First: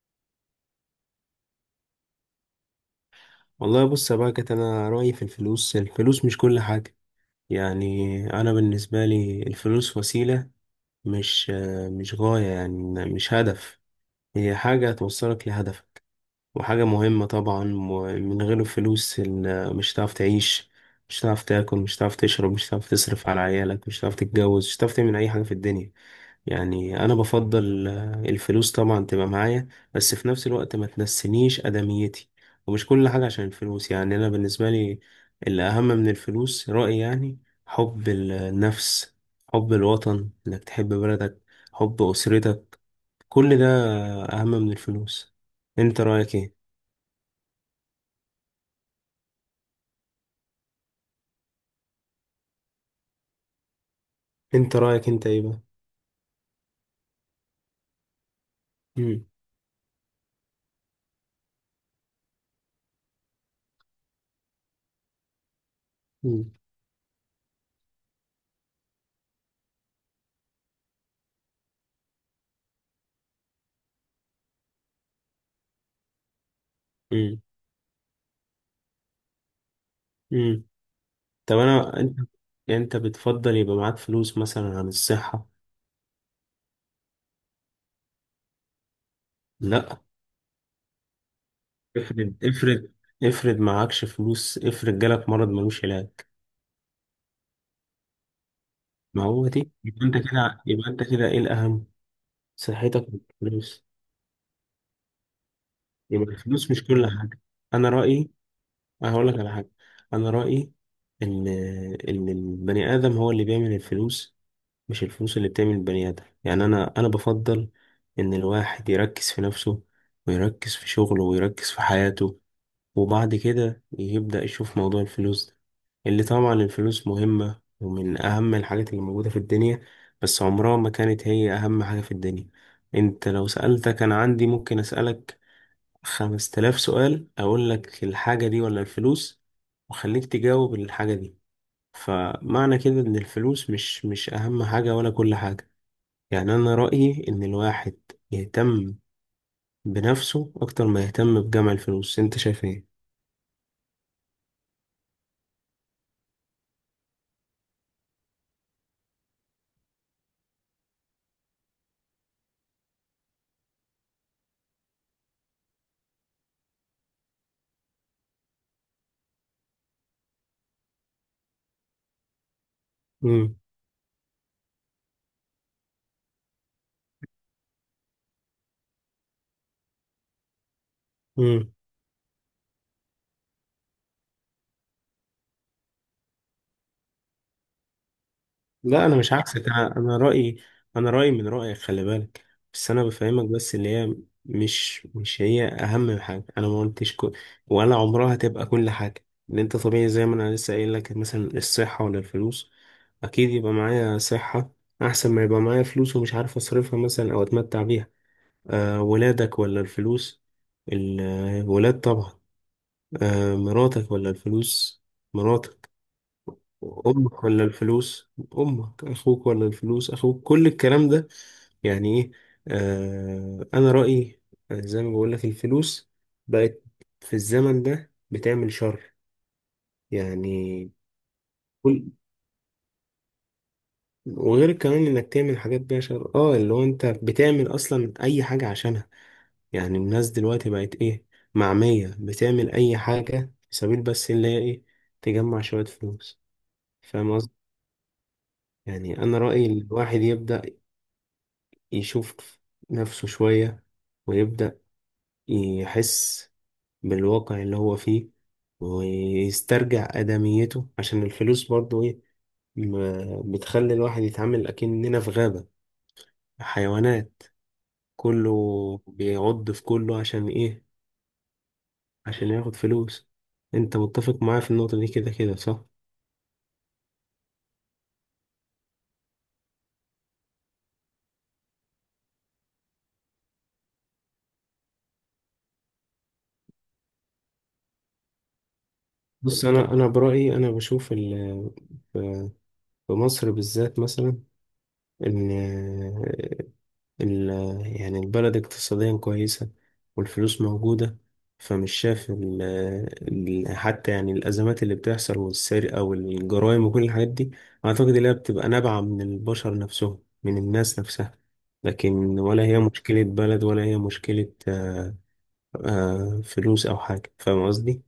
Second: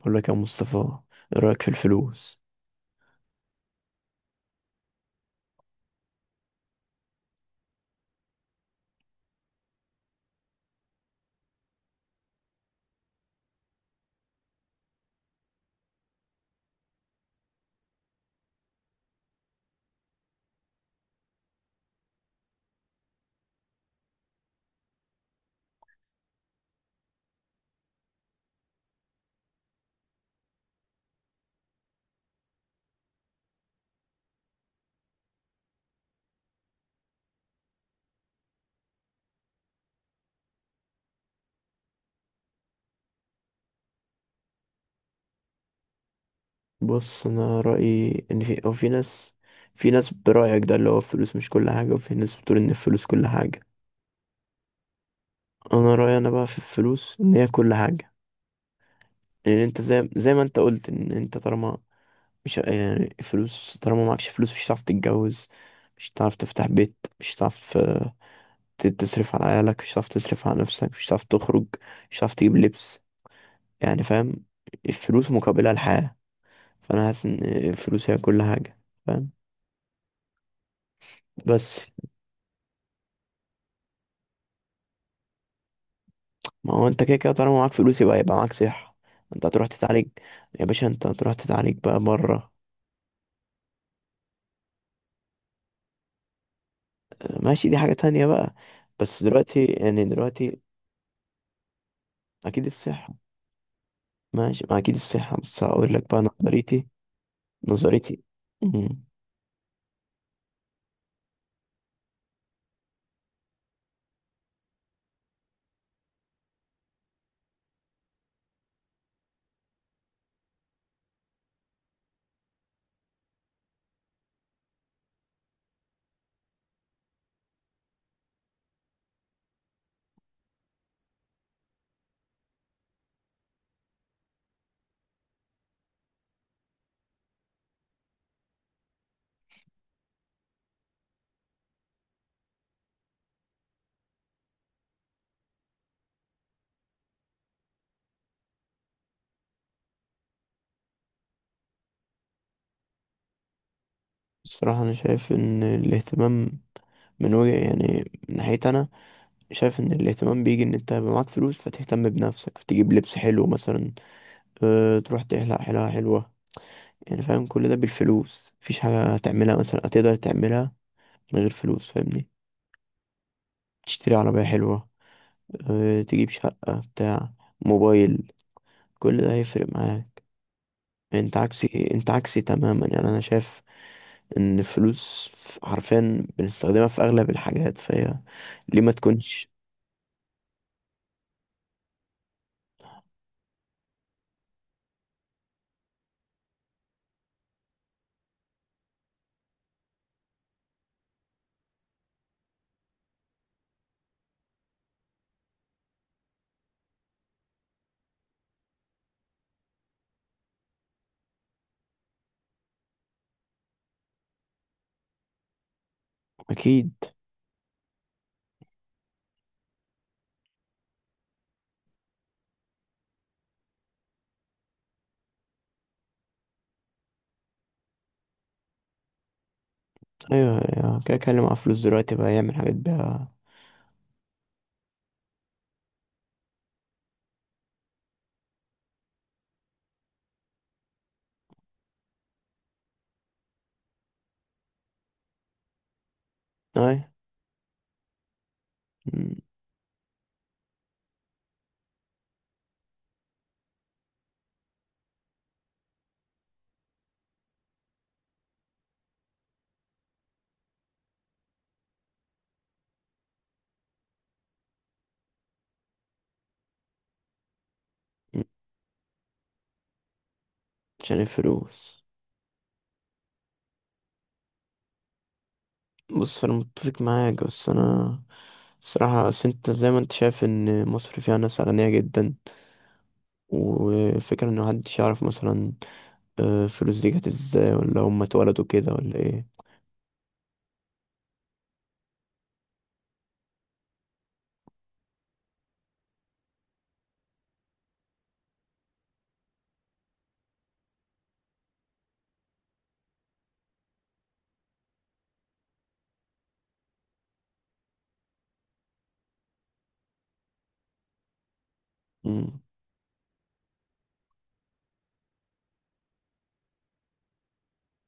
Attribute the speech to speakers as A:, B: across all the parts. A: بقول لك يا مصطفى، ايه رأيك في الفلوس؟
B: والله، بص يا باكت، انا رايي في الفلوس، الفلوس مش كل حاجه. يعني انا بالنسبه لي الفلوس وسيله، مش مش غايه، يعني مش هدف. هي حاجه توصلك لهدفك، وحاجه مهمه طبعا. ومن غير الفلوس مش هتعرف تعيش، مش هتعرف تاكل، مش هتعرف تشرب، مش هتعرف تصرف على عيالك، مش هتعرف تتجوز، مش هتعرف تعمل اي حاجه في الدنيا. يعني انا بفضل الفلوس طبعا تبقى معايا. بس في نفس الوقت ما تنسينيش ادميتي، ومش كل حاجة عشان الفلوس. يعني انا بالنسبة لي، اللي اهم من الفلوس رأيي يعني: حب النفس، حب الوطن، انك تحب بلدك، حب اسرتك. كل ده اهم من الفلوس. انت رأيك ايه؟
A: بص، انا رأيي ان في او في ناس. في ناس برأيك ده اللي هو الفلوس مش كل حاجة، وفي ناس بتقول ان الفلوس كل حاجة.
B: انت رأيك انت ايه بقى؟
A: انا رأيي انا بقى في الفلوس ان هي كل حاجة.
B: مم.
A: يعني انت زي ما انت قلت ان انت طالما مش يعني فلوس، طالما معكش فلوس مش هتعرف تتجوز، مش هتعرف
B: مم.
A: تفتح بيت، مش هتعرف تصرف على عيالك، مش هتعرف تصرف على نفسك، مش هتعرف تخرج، مش هتعرف تجيب لبس. يعني فاهم، الفلوس مقابلها الحياة. فانا حاسس
B: مم.
A: ان فلوسي هي كل حاجه. فاهم؟
B: مم. طب،
A: بس
B: انت، يعني انت بتفضل يبقى معاك فلوس مثلا عن الصحة؟
A: ما هو انت كده كده طالما معاك فلوس يبقى معاك صحه. انت هتروح
B: لا.
A: تتعالج. يا باشا، انت هتروح تتعالج بقى
B: افرض
A: بره.
B: افرض افرض معكش فلوس، افرض جالك مرض ملوش علاج.
A: ماشي، دي حاجه تانية بقى. بس
B: ما هو
A: دلوقتي،
B: دي،
A: يعني
B: يبقى انت
A: دلوقتي،
B: كده يبقى انت كده ايه الاهم؟
A: اكيد
B: صحتك
A: الصحه.
B: ولا الفلوس؟
A: ماشي، ما اكيد الصحه، بس هقول لك بقى
B: يبقى الفلوس مش
A: نظريتي.
B: كل حاجه. انا
A: نظريتي.
B: رايي.
A: مم.
B: هقول لك على حاجه. انا رايي ان ان البني ادم هو اللي بيعمل الفلوس، مش الفلوس اللي بتعمل البني ادم. يعني انا بفضل ان الواحد يركز في نفسه، ويركز في شغله، ويركز في حياته، وبعد كده يبدأ يشوف موضوع الفلوس ده، اللي طبعا الفلوس مهمة ومن أهم الحاجات اللي موجودة في الدنيا، بس عمرها ما كانت هي أهم حاجة في الدنيا. أنت لو سألتك، أنا عندي، ممكن أسألك 5 تلاف سؤال، أقول لك الحاجة دي ولا الفلوس، وخليك تجاوب الحاجة دي. فمعنى كده إن الفلوس مش أهم حاجة ولا كل حاجة. يعني أنا رأيي إن الواحد يهتم بنفسه أكتر ما يهتم بجمع الفلوس. أنت شايف إيه؟
A: الصراحه انا شايف ان الاهتمام من وجه يعني من ناحيتي انا، شايف ان الاهتمام بيجي ان انت يبقى معاك فلوس، فتهتم بنفسك، فتجيب لبس حلو مثلا، تروح تحلق حلاقه حلوه. يعني فاهم، كل ده بالفلوس. مفيش حاجة هتعملها مثلا، هتقدر تعملها من غير فلوس؟ فاهمني؟ تشتري عربية حلوة، تجيب شقة، بتاع موبايل، كل ده هيفرق معاك. انت
B: مم.
A: عكسي، تماما. يعني انا شايف ان الفلوس حرفيا بنستخدمها في اغلب الحاجات، فهي ليه ما
B: لا، انا مش
A: تكونش؟
B: عكسك. انا رايي، انا رايي من رايك، خلي بالك. بس انا بفهمك. بس اللي هي مش هي اهم حاجه. انا ما قلتش كل ولا عمرها تبقى كل حاجه. ان انت طبيعي زي ما انا لسه قايل لك، مثلا الصحه ولا الفلوس؟ اكيد يبقى معايا صحه احسن ما يبقى معايا فلوس ومش عارف اصرفها مثلا او اتمتع بيها. أه، ولادك ولا الفلوس؟ الولاد طبعا. أه، مراتك ولا الفلوس؟ مراتك.
A: اكيد.
B: امك ولا الفلوس؟ امك. اخوك ولا الفلوس؟ اخوك. كل الكلام ده يعني ايه؟ انا رأيي، زي ما بقول لك، الفلوس بقت في الزمن ده بتعمل شر.
A: ايوه،
B: يعني
A: أيوة، كده كلم مع فلوس
B: كل
A: دلوقتي بقى يعمل حاجات بيها.
B: وغير كمان انك تعمل حاجات بيها شر. اه اللي هو انت بتعمل اصلا اي حاجة عشانها. يعني الناس دلوقتي بقت ايه؟ معمية، بتعمل اي حاجة في سبيل بس اللي هي ايه؟ تجمع شوية فلوس.
A: اي،
B: فاهم قصدي؟ يعني انا رأيي الواحد يبدأ يشوف نفسه شوية، ويبدأ يحس بالواقع اللي هو فيه، ويسترجع آدميته. عشان الفلوس برضو إيه؟ بتخلي الواحد يتعامل أكننا في غابة حيوانات، كله بيعض في كله عشان إيه؟
A: عشان الفلوس.
B: عشان ياخد فلوس. أنت متفق معايا في النقطة دي كده كده، صح؟
A: بص، انا متفق معاك، بس انا الصراحة، بس انت زي ما انت شايف ان مصر فيها ناس أغنياء جدا، وفكرة ان محدش يعرف مثلا فلوس دي جت ازاي، ولا هم اتولدوا كده، ولا ايه.
B: بص، أنا برأيي أنا بشوف في مصر بالذات مثلا، إن ال- يعني البلد اقتصاديا كويسة والفلوس موجودة. فمش شايف حتى يعني الأزمات اللي بتحصل والسرقة والجرائم وكل الحاجات دي، أعتقد إنها بتبقى نابعة من البشر نفسهم، من الناس نفسها. لكن
A: مم.
B: ولا هي مشكلة بلد ولا هي مشكلة، فلوس أو حاجة. فاهم قصدي؟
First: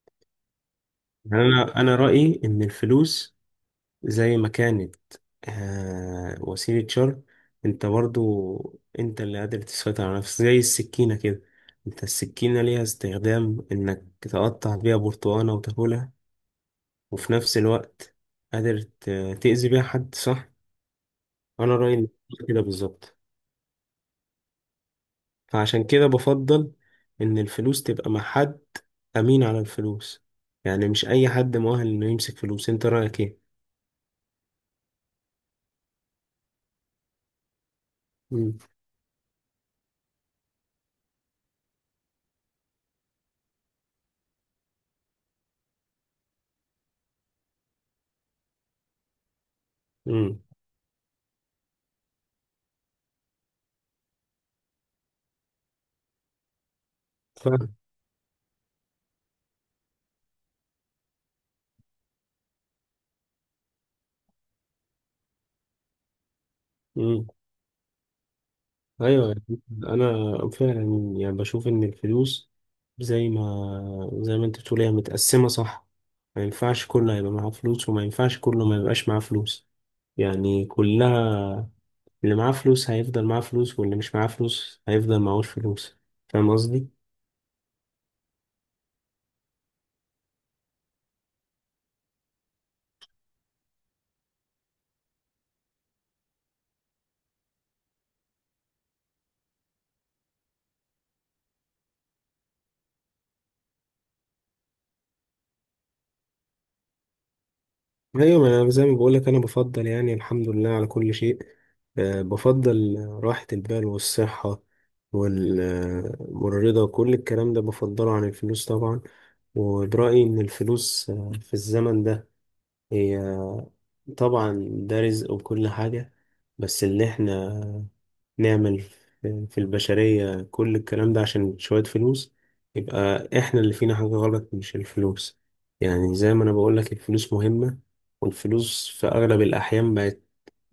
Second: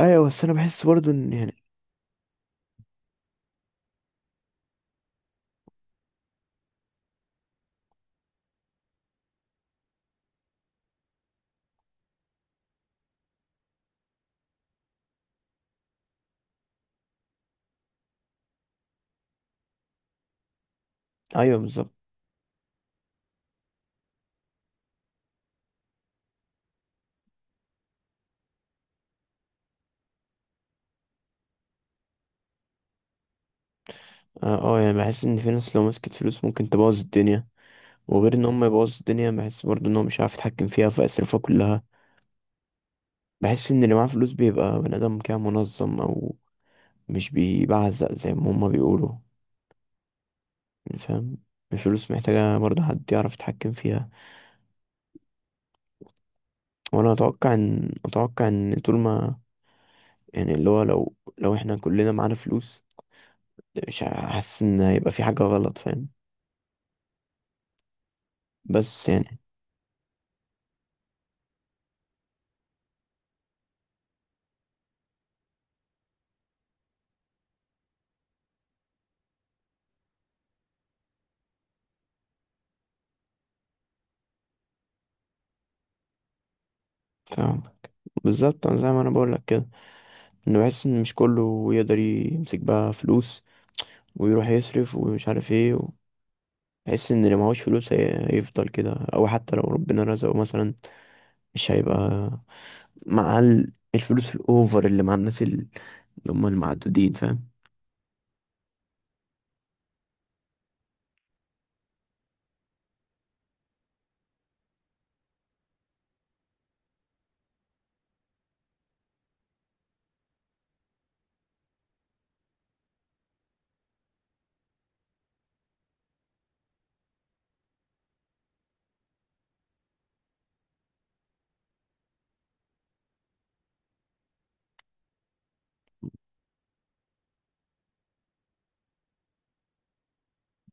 A: ايوه، بس انا بحس برضه ان،
B: يعني
A: يعني.
B: أنا رأيي إن الفلوس زي ما كانت، وسيلة شر. انت برضو انت اللي قادر تسيطر على نفسك، زي السكينة كده. انت السكينة ليها استخدام، انك تقطع بيها برتقانة وتاكلها، وفي نفس الوقت قادر تأذي بيها حد، صح.
A: ايوه
B: انا رأيي
A: بالظبط.
B: إن كده بالظبط. فعشان كده بفضل ان الفلوس تبقى مع حد امين على الفلوس. يعني مش اي حد مؤهل انه يمسك فلوس. انت رأيك ايه؟
A: اه. يعني بحس ان في ناس لو مسكت فلوس ممكن تبوظ الدنيا. وغير ان هم
B: امم.
A: يبوظوا الدنيا، بحس برضه ان هو مش عارف يتحكم فيها فيصرفها كلها. بحس ان اللي معاه فلوس بيبقى بني ادم كده منظم، او مش بيبعزق زي ما هم بيقولوا.
B: امم.
A: يعني فاهم، الفلوس محتاجة برضه حد يعرف يتحكم فيها. وانا اتوقع
B: فاهم.
A: ان، طول ما، يعني اللي هو لو احنا كلنا معانا فلوس، مش حاسس ان هيبقى في حاجة غلط. فاهم؟ بس
B: ايوه،
A: يعني.
B: انا فعلا يعني بشوف ان الفلوس، زي ما انت بتقول، هي متقسمه، صح. ما ينفعش كله هيبقى معاه فلوس، وما ينفعش كله ما يبقاش معاه فلوس. يعني كلها، اللي معاه فلوس هيفضل معاه فلوس، واللي مش معاه فلوس هيفضل معهوش فلوس. فاهم قصدي؟
A: فاهم؟ بالظبط. أنا زي ما انا بقول لك كده، انه بحس ان مش كله يقدر يمسك بقى فلوس ويروح يصرف ومش عارف ايه. بحس ان اللي معهوش فلوس هيفضل كده، او حتى لو ربنا رزقه مثلا، مش هيبقى مع الفلوس الاوفر اللي مع الناس اللي هم المعدودين. فاهم؟
B: ايوه. ما أنا زي ما بقول لك، انا بفضل يعني الحمد لله على كل شيء. بفضل راحة البال والصحة، والرضا وكل الكلام ده بفضله عن الفلوس طبعا. وبرأيي ان الفلوس، في الزمن ده، هي طبعا ده رزق وكل حاجة، بس اللي احنا نعمل في البشرية كل الكلام ده عشان شوية فلوس، يبقى احنا اللي فينا حاجة غلط مش الفلوس. يعني زي ما انا بقولك، الفلوس مهمة. والفلوس في اغلب الاحيان بقت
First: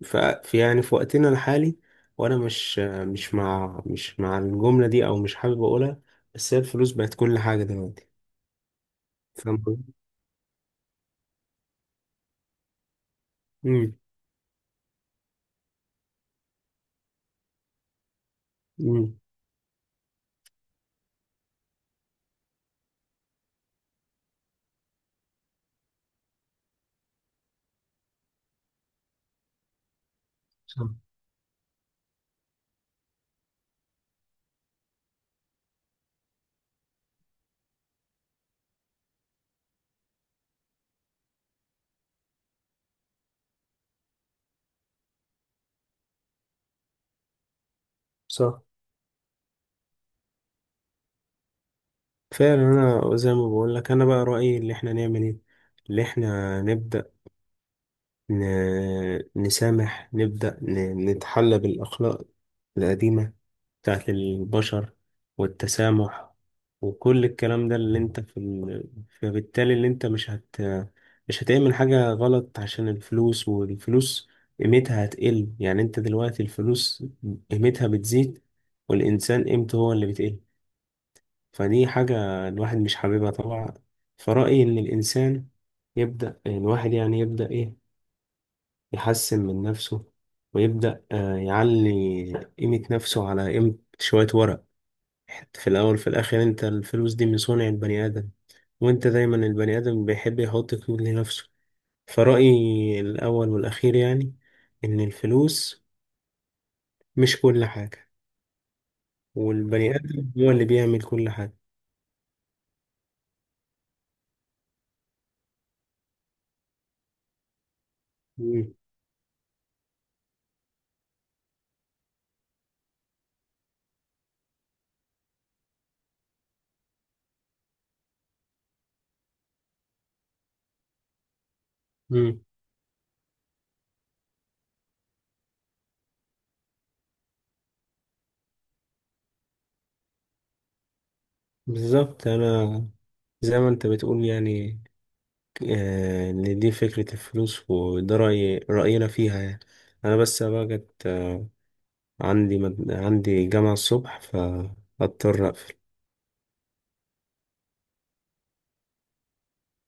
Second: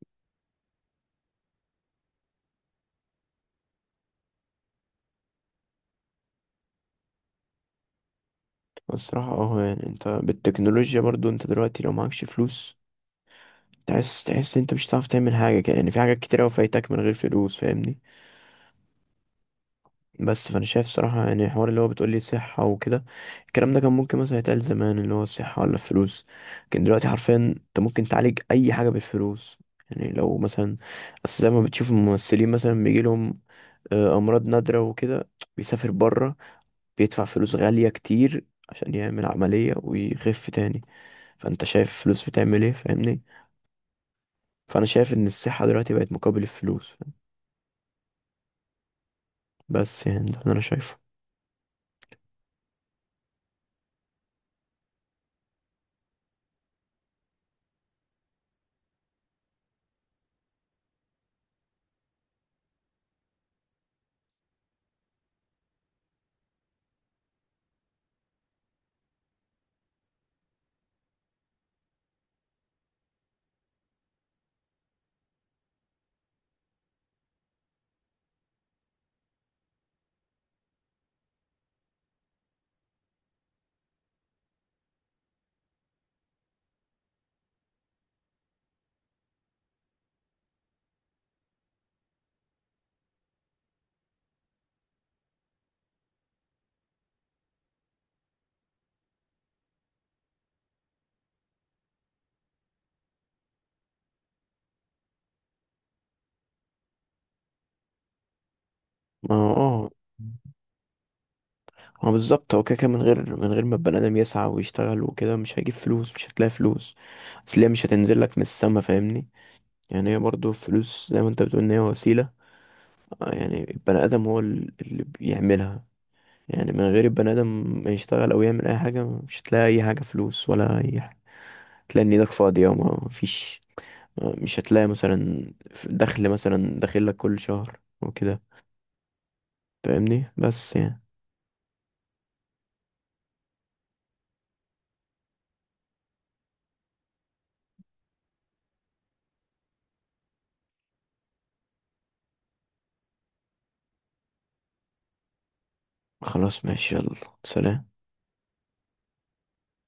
B: ف- في يعني في وقتنا الحالي. وانا مش مع الجملة دي، او مش حابب اقولها، بس هي الفلوس بقت كل حاجة دلوقتي.
A: الصراحة
B: فاهم
A: اه، يعني
B: قصدي؟
A: انت بالتكنولوجيا برضو، انت دلوقتي لو معكش فلوس
B: امم.
A: تحس، انت مش هتعرف تعمل حاجة كده. يعني في حاجات كتير اوي فايتك من غير فلوس، فاهمني؟
B: امم.
A: بس فانا شايف صراحة، يعني الحوار اللي هو بتقولي صحة وكده، الكلام ده كان ممكن مثلا يتقال زمان، اللي هو الصحة ولا الفلوس. لكن دلوقتي حرفيا انت ممكن تعالج اي حاجة بالفلوس. يعني لو مثلا،
B: صح.
A: اصل زي ما بتشوف الممثلين مثلا بيجيلهم امراض نادرة وكده، بيسافر بره، بيدفع فلوس غالية كتير عشان يعمل عملية ويخف تاني. فانت شايف الفلوس بتعمل ايه؟ فاهمني؟ فانا شايف ان الصحة دلوقتي بقت مقابل الفلوس. فاهم؟
B: صح.
A: بس يعني ده اللي انا شايفه.
B: فعلا، انا زي ما بقولك، انا بقى رأيي اللي احنا نعمل ايه. اللي احنا نبدأ نسامح، نبدأ نتحلى بالأخلاق القديمة بتاعت البشر، والتسامح وكل الكلام ده، اللي انت فبالتالي اللي انت مش هتعمل حاجة غلط عشان الفلوس، والفلوس قيمتها هتقل. يعني انت دلوقتي الفلوس قيمتها بتزيد، والإنسان قيمته هو اللي بتقل. فدي حاجة الواحد مش حاببها طبعا. فرأيي إن الإنسان يبدأ، الواحد يعني يبدأ إيه؟ يحسن من نفسه، ويبدأ يعلي قيمة نفسه على قيمة شوية ورق. في الأول في الآخر أنت الفلوس دي من صنع البني آدم، وأنت دايما البني آدم بيحب يحط قيمة لنفسه. فرأيي الأول والأخير يعني، إن الفلوس مش كل حاجة،
A: ما هو- اه.
B: والبني آدم هو اللي بيعمل كل حاجة.
A: ما هو بالظبط، هو كده كده من غير ما البني ادم يسعى ويشتغل وكده، مش هيجيب فلوس، مش هتلاقي فلوس. اصل هي مش هتنزل لك من
B: مم.
A: السما. فاهمني؟ يعني هي برضو الفلوس زي ما انت بتقول، ان هي وسيلة. يعني البني ادم هو اللي بيعملها. يعني من غير البني ادم ما يشتغل او يعمل اي حاجة، مش هتلاقي اي حاجة، فلوس ولا اي حاجة. تلاقي ان ايدك
B: مم.
A: فاضية وما فيش. مش هتلاقي مثلا دخل مثلا داخل لك كل شهر وكده. فاهمني؟ بس يعني.
B: بالظبط. أنا زي ما أنت بتقول يعني، إن دي فكرة الفلوس، وده رأينا فيها يعني. أنا بس بقى جت عندي جامعة الصبح، فاضطر أقفل.
A: خلاص، ماشي، يلا. سلام.